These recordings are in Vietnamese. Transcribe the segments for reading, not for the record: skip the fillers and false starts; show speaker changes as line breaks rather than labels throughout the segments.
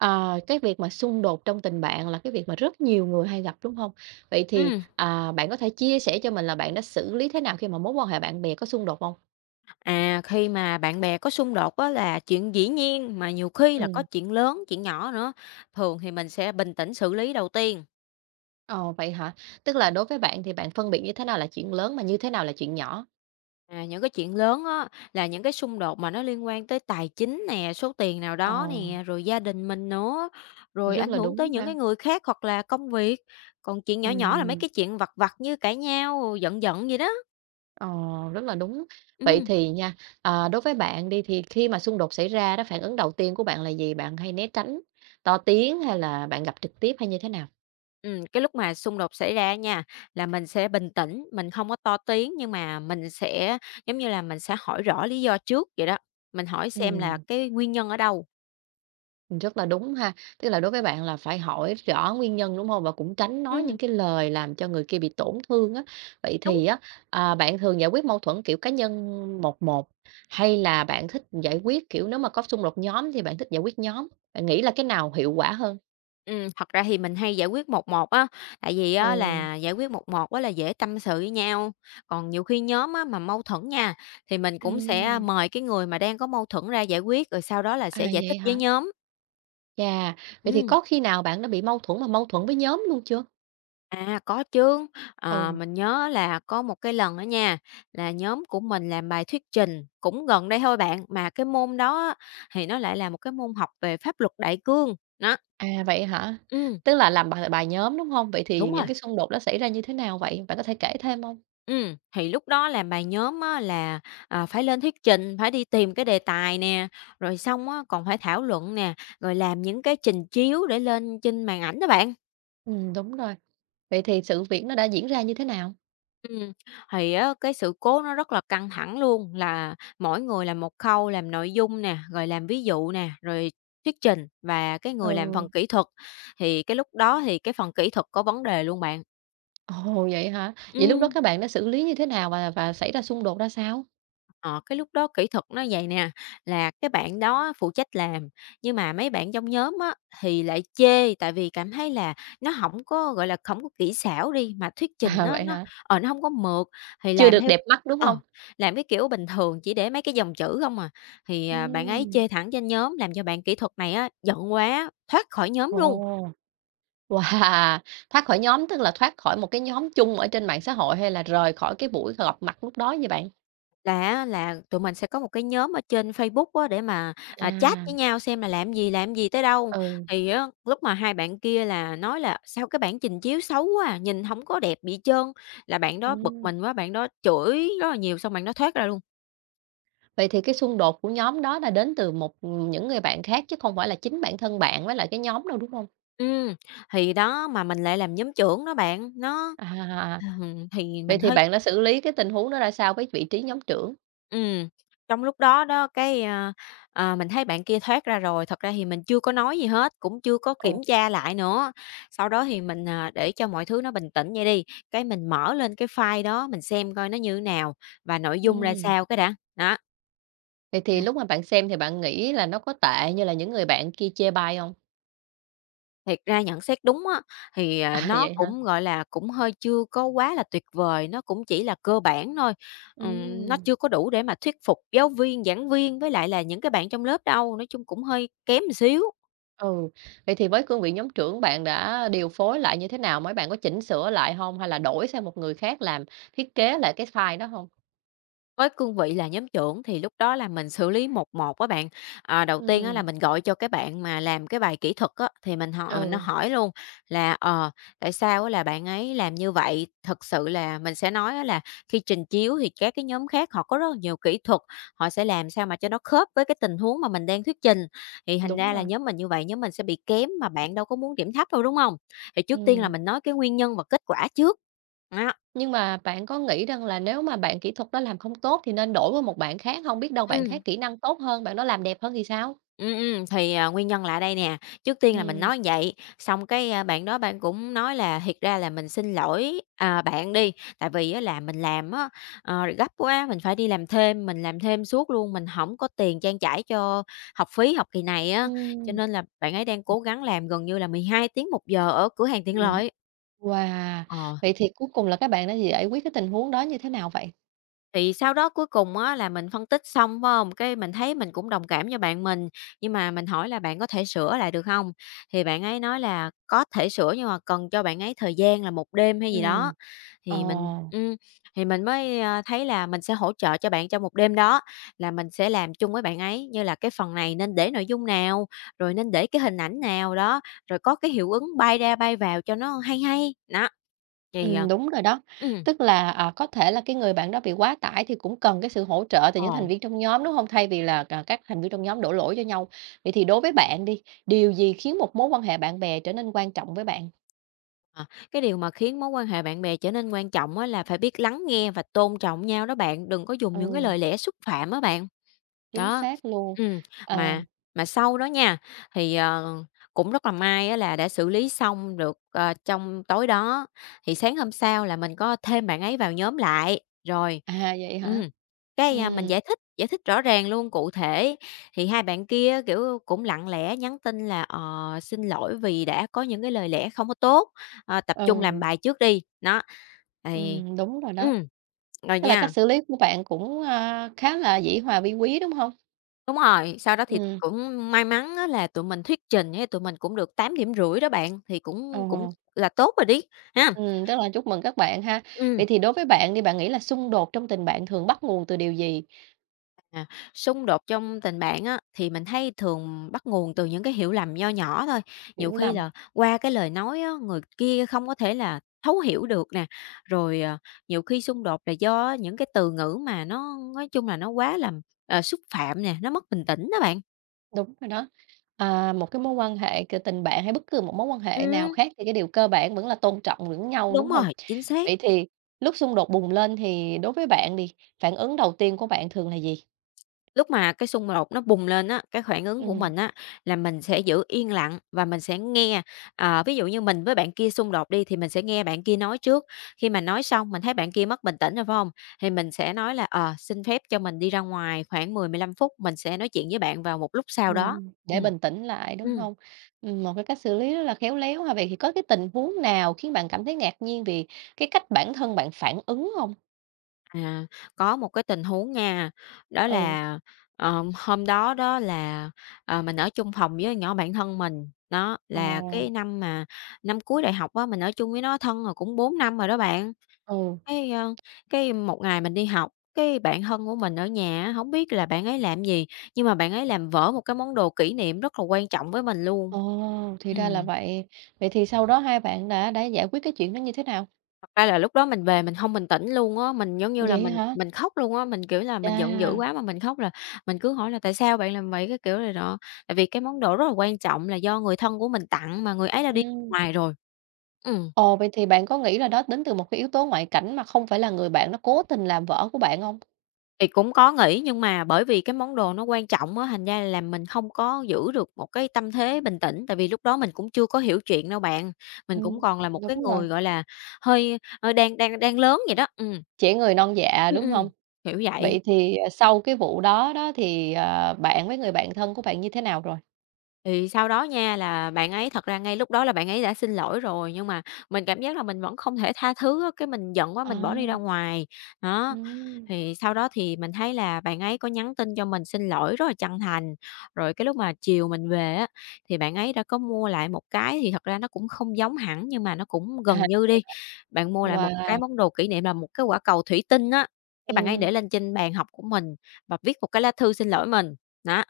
Ờ, cái việc mà xung đột trong tình bạn là cái việc mà rất nhiều người hay gặp, đúng không? Vậy thì,
Ừm,
bạn có thể chia sẻ cho mình là bạn đã xử lý thế nào khi mà mối quan hệ bạn bè có xung đột không?
Khi mà bạn bè có xung đột á là chuyện dĩ nhiên, mà nhiều khi là có
Ừm,
chuyện lớn, chuyện nhỏ nữa. Thường thì mình sẽ bình tĩnh xử lý đầu tiên.
ờ, vậy hả? Tức là đối với bạn thì bạn phân biệt như thế nào là chuyện lớn mà như thế nào là chuyện nhỏ?
Những cái chuyện lớn á, là những cái xung đột mà nó liên quan tới tài chính nè, số tiền nào
Ờ,
đó nè, rồi gia đình mình nữa, rồi
rất
ảnh
là
hưởng tới
đúng
những
ha.
cái người khác hoặc là công việc. Còn chuyện nhỏ nhỏ là mấy
Ừm,
cái chuyện vặt vặt như cãi nhau, giận giận gì đó.
ờ, rất là đúng. Vậy
Ừm.
thì nha, đối với bạn đi thì khi mà xung đột xảy ra đó, phản ứng đầu tiên của bạn là gì? Bạn hay né tránh, to tiếng hay là bạn gặp trực tiếp hay như thế nào?
Cái lúc mà xung đột xảy ra nha, là mình sẽ bình tĩnh, mình không có to tiếng, nhưng mà mình sẽ, giống như là, mình sẽ hỏi rõ lý do trước vậy đó, mình hỏi xem là
Ừm.
cái nguyên nhân ở đâu.
Rất là đúng ha. Tức là đối với bạn là phải hỏi rõ nguyên nhân, đúng không? Và cũng tránh nói những
Ừm,
cái lời làm cho người kia bị tổn thương á. Vậy
đúng.
thì á, bạn thường giải quyết mâu thuẫn kiểu cá nhân một một, hay là bạn thích giải quyết, kiểu, nếu mà có xung đột nhóm thì bạn thích giải quyết nhóm? Bạn nghĩ là cái nào hiệu quả hơn?
Thật ra thì mình hay giải quyết một một á, tại vì á
Ừ.
là giải quyết một một á là dễ tâm sự với nhau, còn nhiều khi nhóm á mà mâu thuẫn nha, thì mình cũng sẽ
Ừm,
mời cái người mà đang có mâu thuẫn ra giải quyết, rồi sau đó là
à,
sẽ giải
vậy
thích với
hả?
nhóm.
Chà, vậy thì
Ừm.
có khi nào bạn đã bị mâu thuẫn mà mâu thuẫn với nhóm luôn chưa?
Có chứ,
Ừ.
mình nhớ là có một cái lần á nha, là nhóm của mình làm bài thuyết trình, cũng gần đây thôi bạn, mà cái môn đó á, thì nó lại là một cái môn học về pháp luật đại cương, đó.
À, vậy hả?
Ừm,
Tức là làm bài bài nhóm, đúng không? Vậy thì
đúng
những
rồi,
cái xung đột đó xảy ra như thế nào vậy? Bạn có thể kể thêm không?
thì lúc đó làm bài nhóm á là, phải lên thuyết trình, phải đi tìm cái đề tài nè, rồi xong á còn phải thảo luận nè, rồi làm những cái trình chiếu để lên trên màn ảnh đó bạn.
Đúng rồi. Vậy thì sự việc nó đã diễn ra như thế nào?
Ừm, thì á, cái sự cố nó rất là căng thẳng luôn, là mỗi người làm một khâu làm nội dung nè, rồi làm ví dụ nè, rồi thuyết trình và cái người làm
Ừ.
phần kỹ thuật, thì cái lúc đó thì cái phần kỹ thuật có vấn đề luôn bạn.
Ồ, vậy hả? Vậy lúc đó
Ừm.
các bạn đã xử lý như thế nào và xảy ra xung đột ra sao?
Ờ, cái lúc đó kỹ thuật nó vậy nè, là cái bạn đó phụ trách làm, nhưng mà mấy bạn trong nhóm á, thì lại chê, tại vì cảm thấy là nó hổng có, gọi là, hổng có kỹ xảo đi, mà thuyết trình
À,
nó
vậy
nó
hả?
nó hông có mượt, thì
Chưa
làm
được
theo
đẹp mắt, đúng không?
ờ, làm cái kiểu bình thường chỉ để mấy cái dòng chữ không à. Thì bạn ấy
Ừm,
chê thẳng trên nhóm, làm cho bạn kỹ thuật này á giận quá, thoát khỏi nhóm luôn.
ồ, wow! Thoát khỏi nhóm tức là thoát khỏi một cái nhóm chung ở trên mạng xã hội hay là rời khỏi cái buổi gặp mặt lúc đó vậy bạn?
Là á là tụi mình sẽ có một cái nhóm ở trên Facebook á để mà, chat
À,
với nhau xem là làm gì tới đâu.
ừ,
Thì á, lúc mà hai bạn kia là nói là "Sao cái bản trình chiếu xấu quá à, nhìn không có đẹp gì hết trơn." Là bạn đó bực
ừm.
mình quá, bạn đó chửi rất là nhiều, xong bạn đó thoát ra luôn.
Vậy thì cái xung đột của nhóm đó là đến từ một những người bạn khác chứ không phải là chính bản thân bạn với lại cái nhóm đâu, đúng không?
Ừm, thì đó, mà mình lại làm nhóm trưởng đó bạn, nó
À.
thì
Vậy
mình
thì
hơi
bạn đã xử lý cái tình huống đó ra sao với vị trí nhóm trưởng?
Ừm, trong lúc đó đó, mình thấy bạn kia thoát ra rồi, thật ra thì mình chưa có nói gì hết, cũng chưa có
Ồ,
kiểm tra lại nữa. Sau đó thì mình, để cho mọi thứ nó bình tĩnh vậy đi, cái mình mở lên cái file đó, mình xem coi nó như thế nào và nội dung ra
ừm.
sao cái đã, đó.
Vậy thì lúc mà bạn xem thì bạn nghĩ là nó có tệ như là những người bạn kia chê bai hông?
Thiệt ra nhận xét đúng á, thì,
À,
nó
vậy hả?
cũng, gọi là, cũng hơi chưa có quá là tuyệt vời, nó cũng chỉ là cơ bản thôi. Nó
Ừm.
chưa có đủ để mà thuyết phục giáo viên, giảng viên với lại là những cái bạn trong lớp đâu, nói chung cũng hơi kém một xíu.
Ừ, vậy thì với cương vị nhóm trưởng bạn đã điều phối lại như thế nào? Mấy bạn có chỉnh sửa lại hông hay là đổi sang một người khác làm thiết kế lại cái file đó hông?
Với cương vị là nhóm trưởng thì lúc đó là mình xử lý một một các bạn. Ờ, đầu tiên á
Ừm.
là mình gọi cho cái bạn mà làm cái bài kỹ thuật á, thì mình hỏi mình nó
Ừ,
hỏi luôn là, tại sao á là bạn ấy làm như vậy? Thật sự là mình sẽ nói á là khi trình chiếu thì các cái nhóm khác họ có rất là nhiều kỹ thuật, họ sẽ làm sao mà cho nó khớp với cái tình huống mà mình đang thuyết trình. Thì thành
đúng
ra là
rồi.
nhóm mình như vậy, nhóm mình sẽ bị kém mà bạn đâu có muốn điểm thấp đâu, đúng không? Thì trước tiên là
Ừm.
mình nói cái nguyên nhân và kết quả trước. Đó,
Nhưng mà bạn có nghĩ rằng là nếu mà bạn kỹ thuật đó làm không tốt thì nên đổi qua một bạn khác hông? Biết đâu bạn khác
ừm.
kỹ năng tốt hơn, bạn đó làm đẹp hơn thì sao?
Thì, nguyên nhân là ở đây nè, trước tiên là mình
Ừm.
nói vậy, xong cái bạn đó bạn cũng nói là "Thiệt ra là mình xin lỗi, à, bạn đi, tại vì á là mình làm á, ờ, gấp quá, mình phải đi làm thêm, mình làm thêm suốt luôn, mình không có tiền trang trải cho học phí học kỳ này á, cho
Ừm,
nên là bạn ấy đang cố gắng làm gần như là 12 tiếng 1 giờ ở cửa hàng tiện
ừm,
lợi."
wow!
Ờ.
Vậy thì cuối cùng là các bạn đã giải quyết cái tình huống đó như thế nào vậy?
Thì sau đó cuối cùng á là mình phân tích xong, phải hông? Cái mình thấy mình cũng đồng cảm cho bạn mình, nhưng mà mình hỏi là "Bạn có thể sửa lại được không?" Thì bạn ấy nói là "Có thể sửa nhưng mà cần cho bạn ấy thời gian là một đêm" hay gì đó.
Ừm, ờ,
Thì mình ừm, thì mình mới, thấy là mình sẽ hỗ trợ cho bạn trong một đêm đó, là mình sẽ làm chung với bạn ấy, như là cái phần này nên để nội dung nào, rồi nên để cái hình ảnh nào đó, rồi có cái hiệu ứng bay ra bay vào cho nó hay hay. Đó, thì, ờ
đúng rồi đó.
ừm,
Tức là, có thể là cái người bạn đó bị quá tải thì cũng cần cái sự hỗ trợ từ những thành
ờ.
viên trong nhóm, đúng hông? Thay vì là, các thành viên trong nhóm đổ lỗi cho nhau. Vậy thì đối với bạn đi, điều gì khiến một mối quan hệ bạn bè trở nên quan trọng với bạn?
À, cái điều mà khiến mối quan hệ bạn bè trở nên quan trọng á là phải biết lắng nghe và tôn trọng nhau đó bạn, đừng có dùng những cái
Ừ,
lời lẽ xúc phạm á bạn.
chính
Đó,
xác luôn.
ừm,
Ờ,
mà sau đó nha, thì, cũng rất là may á là đã xử lý xong được, ờ, trong tối đó, thì sáng hôm sau là mình có thêm bạn ấy vào nhóm lại, rồi
à, vậy hả?
ừm, mình
Ừm,
giải thích rõ ràng luôn, cụ thể, thì hai bạn kia, kiểu, cũng lặng lẽ nhắn tin là "Ờ, xin lỗi vì đã có những cái lời lẽ không có tốt, ờ, tập trung làm
ừ,
bài trước đi." Đó, thì
đúng rồi đó.
ừm, rồi
Tức là cách
nha.
xử lý của bạn cũng, khá là dĩ hòa vi quý, đúng hông?
Đúng rồi, sau đó thì
Ừm,
cũng may mắn á là tụi mình thuyết trình ấy, tụi mình cũng được 8,5 điểm đó bạn, thì cũng cũng
ồ,
là tốt rồi đi, ha.
tức là chúc mừng các bạn ha.
Ừm.
Vậy thì đối với bạn đi, bạn nghĩ là xung đột trong tình bạn thường bắt nguồn từ điều gì?
À, xung đột trong tình bạn á, thì mình thấy thường bắt nguồn từ những cái hiểu lầm nho nhỏ thôi, nhiều
Hiểu
khi
lầm?
là qua cái lời nói á, người kia không có thể là thấu hiểu được nè, rồi, nhiều khi xung đột là do những cái từ ngữ mà nó nói chung là nó quá làm xúc phạm nè, nó mất bình tĩnh đó bạn.
Đúng rồi đó. À, một cái mối quan hệ c tình bạn hay bất cứ một mối quan hệ nào
Ừm,
khác thì cái điều cơ bản vẫn là tôn trọng lẫn nhau,
đúng
đúng không?
rồi, chính xác.
Vậy thì lúc xung đột bùng lên thì đối với bạn đi, phản ứng đầu tiên của bạn thường là gì?
Lúc mà cái xung đột nó bùng lên á, cái phản ứng của
Ừm,
mình á, là mình sẽ giữ yên lặng và mình sẽ nghe. Ờ, ví dụ như mình với bạn kia xung đột đi, thì mình sẽ nghe bạn kia nói trước. Khi mà nói xong, mình thấy bạn kia mất bình tĩnh rồi, phải không? Thì mình sẽ nói là "Ờ, xin phép cho mình đi ra ngoài khoảng 10, 15 phút, mình sẽ nói chuyện với bạn vào một lúc sau đó."
để
Ừm.
bình tĩnh lại, đúng
Ừm.
không? Một cái cách xử lý rất là khéo léo ha. Vậy thì có cái tình huống nào khiến bạn cảm thấy ngạc nhiên vì cái cách bản thân bạn phản ứng không?
À, có một cái tình huống nha, đó
Ừ.
là, hôm đó đó là, mình ở chung phòng với nhỏ bạn thân mình, đó,
Ồ,
là cái năm mà năm cuối đại học á, mình ở chung với nó thân rồi cũng 4 năm rồi đó bạn.
ừ,
Cái, ơ, cái một ngày mình đi học, cái bạn thân của mình ở nhà á, hổng biết là bạn ấy làm gì, nhưng mà bạn ấy làm vỡ một cái món đồ kỷ niệm rất là quan trọng với mình luôn.
ồ, thì ra là
Ừm.
vậy. Vậy thì sau đó hai bạn đã giải quyết cái chuyện đó như thế nào?
Thật ra là lúc đó mình về mình không bình tĩnh luôn á, mình, giống như là,
Vậy
mình
hả?
mình khóc luôn á, mình, kiểu là, mình giận dữ
Chà,
quá mà mình khóc là mình cứ hỏi là "Tại sao bạn làm vậy?" Cái kiểu này nọ. Tại vì cái món đồ rất là quan trọng là do người thân của mình tặng mà người ấy đã đi
ừm.
ngoài rồi. Ừm,
Ồ, vậy thì bạn có nghĩ là đó đến từ một cái yếu tố ngoại cảnh mà không phải là người bạn nó cố tình làm vỡ của bạn không?
thì cũng có nghĩ nhưng mà bởi vì cái món đồ nó quan trọng á, thành ra là mình không có giữ được một cái tâm thế bình tĩnh, tại vì lúc đó mình cũng chưa có hiểu chuyện đâu bạn. Mình cũng
Ừm,
còn là một
đúng
cái
rồi,
người, gọi là, hơi hơi đang đang đang lớn vậy đó.
trẻ người non dạ,
Ừm,
đúng
ừm,
không?
kiểu vậy.
Vậy thì, sau cái vụ đó đó thì, bạn với người bạn thân của bạn như thế nào rồi?
Thì sau đó nha là bạn ấy thật ra ngay lúc đó là bạn ấy đã xin lỗi rồi, nhưng mà mình cảm giác là mình vẫn không thể tha thứ á, cái mình giận quá
À,
mình bỏ đi ra ngoài. Đó,
ừm.
thì sau đó thì mình thấy là bạn ấy có nhắn tin cho mình xin lỗi rất là chân thành. Rồi cái lúc mà chiều mình về á, thì bạn ấy đã có mua lại một cái thì thật ra nó cũng không giống hẳn nhưng mà nó cũng
À,
gần như đi. Bạn mua lại một cái
wow,
món đồ kỷ niệm là một cái quả cầu thủy tinh á, cái bạn ấy
ừm.
để lên trên bàn học của mình và viết một cái lá thư xin lỗi mình. Đó.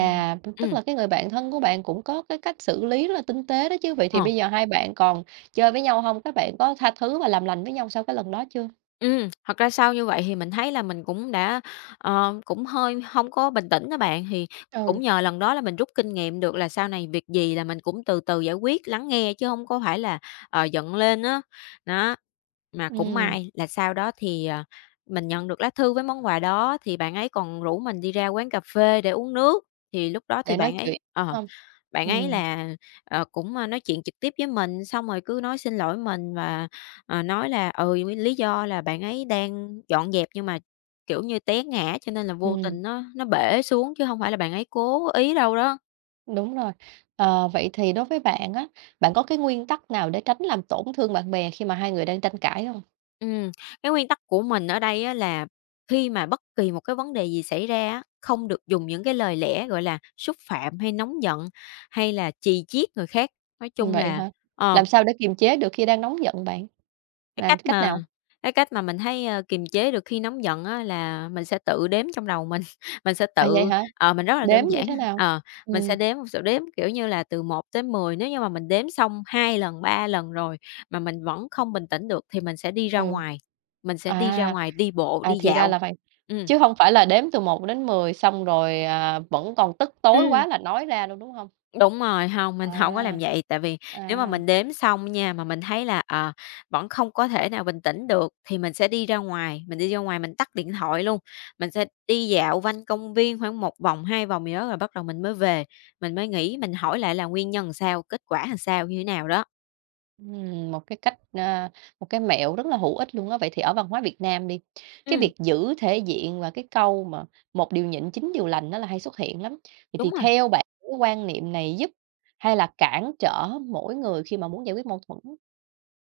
Ừm.
tức
Ừm,
là cái người bạn thân của bạn cũng có cái cách xử lý rất là tinh tế đó chứ. Vậy thì
ờ.
bây giờ hai bạn còn chơi với nhau hông? Các bạn có tha thứ và làm lành với nhau sau cái lần đó chưa?
Thật ra sau như vậy thì mình thấy là mình cũng đã, cũng hơi không có bình tĩnh á bạn, thì
Ừ.
cũng nhờ lần đó là mình rút kinh nghiệm được là sau này việc gì là mình cũng từ từ giải quyết, lắng nghe chứ không có phải là, giận lên á. Đó, mà cũng
Ừm,
may là sau đó thì, mình nhận được lá thư với món quà đó thì bạn ấy còn rủ mình đi ra quán cà phê để uống nước, thì lúc đó thì
để nói
bạn
chuyện,
ấy
đúng
ờ.
hông?
Bạn ấy
Ừm,
là, cũng, nói chuyện trực tiếp với mình, xong rồi cứ nói xin lỗi mình và, nói là, lý do là bạn ấy đang dọn dẹp nhưng mà, kiểu như, té ngã cho nên là vô
ừm,
tình nó bể xuống chứ không phải là bạn ấy cố ý đâu đó.
đúng rồi. Ờ, vậy thì đối với bạn á, bạn có cái nguyên tắc nào để tránh làm tổn thương bạn bè khi mà hai người đang tranh cãi hông?
Ừm, cái nguyên tắc của mình ở đây á là khi mà bất kỳ một cái vấn đề gì xảy ra á, không được dùng những cái lời lẽ, gọi là, xúc phạm hay nóng giận hay là chì chiết người khác. Nói chung
Vậy
là
hả?
ờ,
Làm sao để kiềm chế được khi đang nóng giận bạn?
Cái
Làm
cách
cách nào?
mà cái cách mà mình thấy, kiềm chế được khi nóng giận á là mình sẽ tự đếm trong đầu mình, mình sẽ
À, vậy
tự
hả?
ờ, mình rất là đơn
Đếm như
giản
thế nào?
ờ, mình sẽ
Ừm.
đếm một số đếm, kiểu như là, từ một tới 10 nếu như mà mình đếm xong 2 lần, 3 lần rồi mà mình vẫn không bình tĩnh được thì mình sẽ đi ra
Ừ.
ngoài, mình sẽ đi ra
À,
ngoài đi bộ,
à,
đi
thì ra
dạo.
là vậy,
Ừ,
chứ hông phải là đếm từ một đến 10 xong rồi, vẫn còn tức tối
ừ.
quá là nói ra luôn, đúng hông?
Đúng rồi, hông, mình hổng có
À,
làm vậy, tại vì nếu mà
à,
mình đếm xong nha, mà mình thấy là, vẫn không có thể nào bình tĩnh được thì mình sẽ đi ra ngoài, mình đi ra ngoài mình tắt điện thoại luôn, mình sẽ đi dạo quanh công viên khoảng một vòng, 2 vòng gì đó rồi bắt đầu mình mới về, mình mới nghĩ, mình hỏi lại là nguyên nhân sao, kết quả làm sao, như thế nào đó.
một cái cách, một cái mẹo rất là hữu ích luôn á. Vậy thì ở văn hóa Việt Nam đi, cái
Ừm,
việc giữ thể diện và cái câu mà "một điều nhịn, chín điều lành" nó là hay xuất hiện lắm. Vậy
đúng
thì
rồi.
theo bạn cái quan niệm này giúp hay là cản trở mỗi người khi mà muốn giải quyết mâu thuẫn?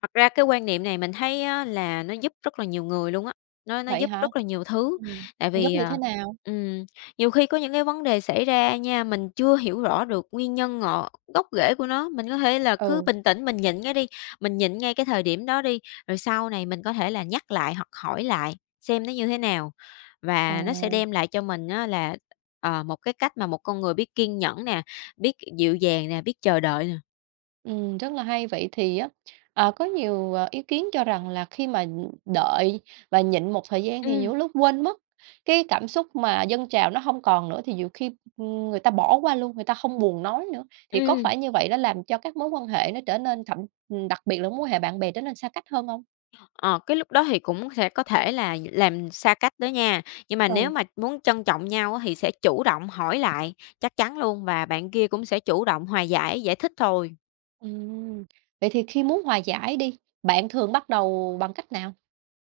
Thật ra cái quan niệm này mình thấy á là nó giúp rất là nhiều người luôn á, nó
Vậy
giúp
hả?
rất là nhiều thứ.
Ừm,
Tại
giống
vì,
như thế
ờ
nào?
ừm, nhiều khi có những cái vấn đề xảy ra nha, mình chưa hiểu rõ được nguyên nhân ngọn gốc rễ của nó, mình có thể là cứ
Ừ,
bình tĩnh mình nhịn cái đi, mình nhịn ngay cái thời điểm đó đi, rồi sau này mình có thể là nhắc lại hoặc hỏi lại xem nó như thế nào.
ờ.
Và nó sẽ đem lại cho mình á là, một cái cách mà một con người biết kiên nhẫn nè, biết dịu dàng nè, biết chờ đợi nè.
Rất là hay. Vậy thì á, có nhiều, ý kiến cho rằng là khi mà đợi và nhịn một thời gian thì
Ừm,
nhiều lúc quên mất cái cảm xúc mà dâng trào nó không còn nữa, thì nhiều khi, người ta bỏ qua luôn, người ta không buồn nói nữa. Thì có
ừm.
phải như vậy nó làm cho các mối quan hệ nó trở nên thậm đặc biệt là mối quan hệ bạn bè trở nên xa cách hơn không?
Ờ, cái lúc đó thì cũng sẽ có thể là làm xa cách đó nha, nhưng mà nếu
Ừ.
mà muốn trân trọng nhau á thì sẽ chủ động hỏi lại, chắc chắn luôn và bạn kia cũng sẽ chủ động hòa giải, giải thích thôi.
Ừm, vậy thì khi muốn hòa giải đi, bạn thường bắt đầu bằng cách nào?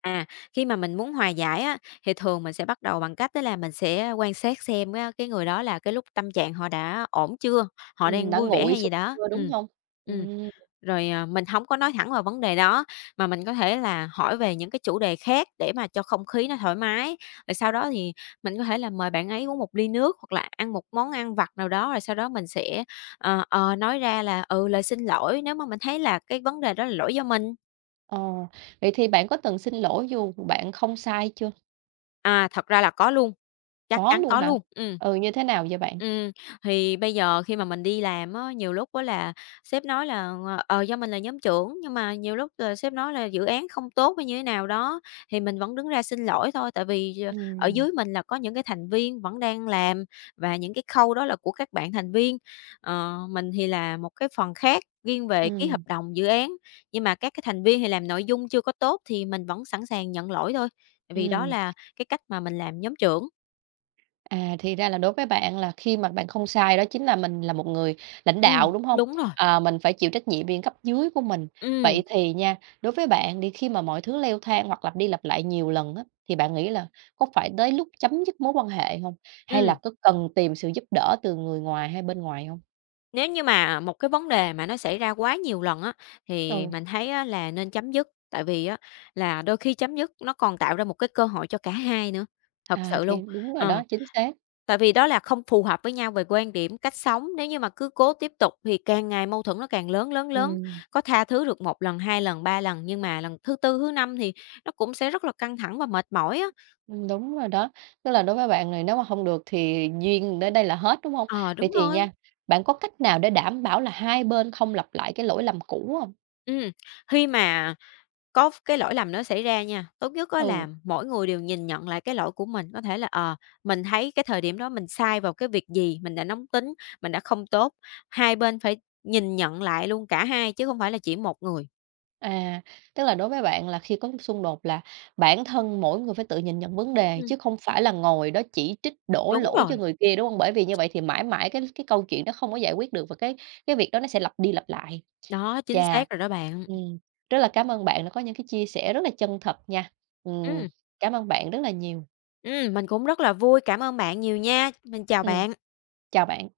À, khi mà mình muốn hòa giải á, thì thường mình sẽ bắt đầu bằng cách đó là mình sẽ quan sát xem á, cái người đó là cái lúc tâm trạng họ đã ổn chưa, họ đang
Đã
vui vẻ
nguội
hay gì
xuống
đó.
chưa, đúng
Ừm.
không?
Ừm.
Ừm,
Rồi, à, mình không có nói thẳng vào vấn đề đó, mà mình có thể là hỏi về những cái chủ đề khác để mà cho không khí nó thoải mái. Rồi sau đó thì mình có thể là mời bạn ấy uống một ly nước hoặc là ăn một món ăn vặt nào đó, rồi sau đó mình sẽ, nói ra là "Ừ, lời xin lỗi" nếu mà mình thấy là cái vấn đề đó là lỗi do mình.
ờ, vậy thì bạn có từng xin lỗi dù bạn không sai chưa?
À, thật ra là có luôn, chắc
Có
chắn
luôn
có
hả?
luôn, ừ.
Ừ, như thế nào vậy bạn?
Ừm, thì bây giờ khi mà mình đi làm á, nhiều lúc á là sếp nói là, do mình là nhóm trưởng, nhưng mà nhiều lúc là sếp nói là dự án không tốt hay như thế nào đó, thì mình vẫn đứng ra xin lỗi thôi, tại vì, ở
Ừm,
dưới mình là có những cái thành viên vẫn đang làm và những cái khâu đó là của các bạn thành viên. Ờ, mình thì là một cái phần khác riêng về ký hợp
ừm,
đồng dự án, nhưng mà các cái thành viên thì làm nội dung chưa có tốt thì mình vẫn sẵn sàng nhận lỗi thôi, tại vì đó
ừm.
là cái cách mà mình làm nhóm trưởng.
À, thì ra là đối với bạn là khi mà bạn không sai đó chính là mình là một người lãnh đạo,
Ừm,
đúng hông?
đúng rồi.
Ờ, mình phải chịu trách nhiệm về cấp dưới của mình.
Ừm,
Vậy thì nha, đối với bạn đi, khi mà mọi thứ leo thang hoặc lặp đi lặp lại nhiều lần á, thì bạn nghĩ là có phải tới lúc chấm dứt mối quan hệ hông? Hay là
ừm,
có cần tìm sự giúp đỡ từ người ngoài hay bên ngoài hông?
nếu như mà một cái vấn đề mà nó xảy ra quá nhiều lần á, thì
Ừ,
mình thấy á là nên chấm dứt, tại vì á là đôi khi chấm dứt nó còn tạo ra một cái cơ hội cho cả hai nữa, thật
à,
sự
thì
luôn.
đúng rồi
Ờ,
đó, chính xác.
tại vì đó là không phù hợp với nhau về quan điểm, cách sống, nếu như mà cứ cố tiếp tục thì càng ngày mâu thuẫn nó càng lớn, lớn, lớn.
Ừm.
Có tha thứ được một lần, 2 lần, 3 lần, nhưng mà lần thứ tư, thứ năm thì nó cũng sẽ rất là căng thẳng và mệt mỏi á.
Đúng rồi đó. Tức là đối với bạn này nếu mà không được thì duyên đến đây là hết, đúng không?
Ờ,
Vậy
đúng
thì
rồi.
nha, bạn có cách nào để đảm bảo là hai bên không lặp lại cái lỗi lầm cũ không?
Ừm, khi mà có cái lỗi lầm nó xảy ra nha, tốt nhất á
Ừ,
là mỗi người đều nhìn nhận lại cái lỗi của mình, có thể là, mình thấy cái thời điểm đó mình sai vào cái việc gì, mình đã nóng tính, mình đã không tốt. Hai bên phải nhìn nhận lại luôn cả hai chứ không phải là chỉ một người.
à, tức là đối với bạn là khi có xung đột là bản thân mỗi người phải tự nhìn nhận vấn đề
Ừm.
chứ không phải là ngồi đó chỉ trích, đổ
Đúng
lỗi cho
rồi,
người kia, đúng không? Bởi vì như vậy thì mãi mãi cái câu chuyện đó không có giải quyết được và cái việc đó nó sẽ lặp đi lặp lại.
đó, chính
Chà,
xác rồi đó bạn.
ừm, rất là cảm ơn bạn đã có những cái chia sẻ rất là chân thật nha. Ừm,
Ừm,
cảm ơn bạn rất là nhiều.
mình cũng rất là vui, cảm ơn bạn nhiều nha, mình chào
Ừm,
bạn.
chào bạn.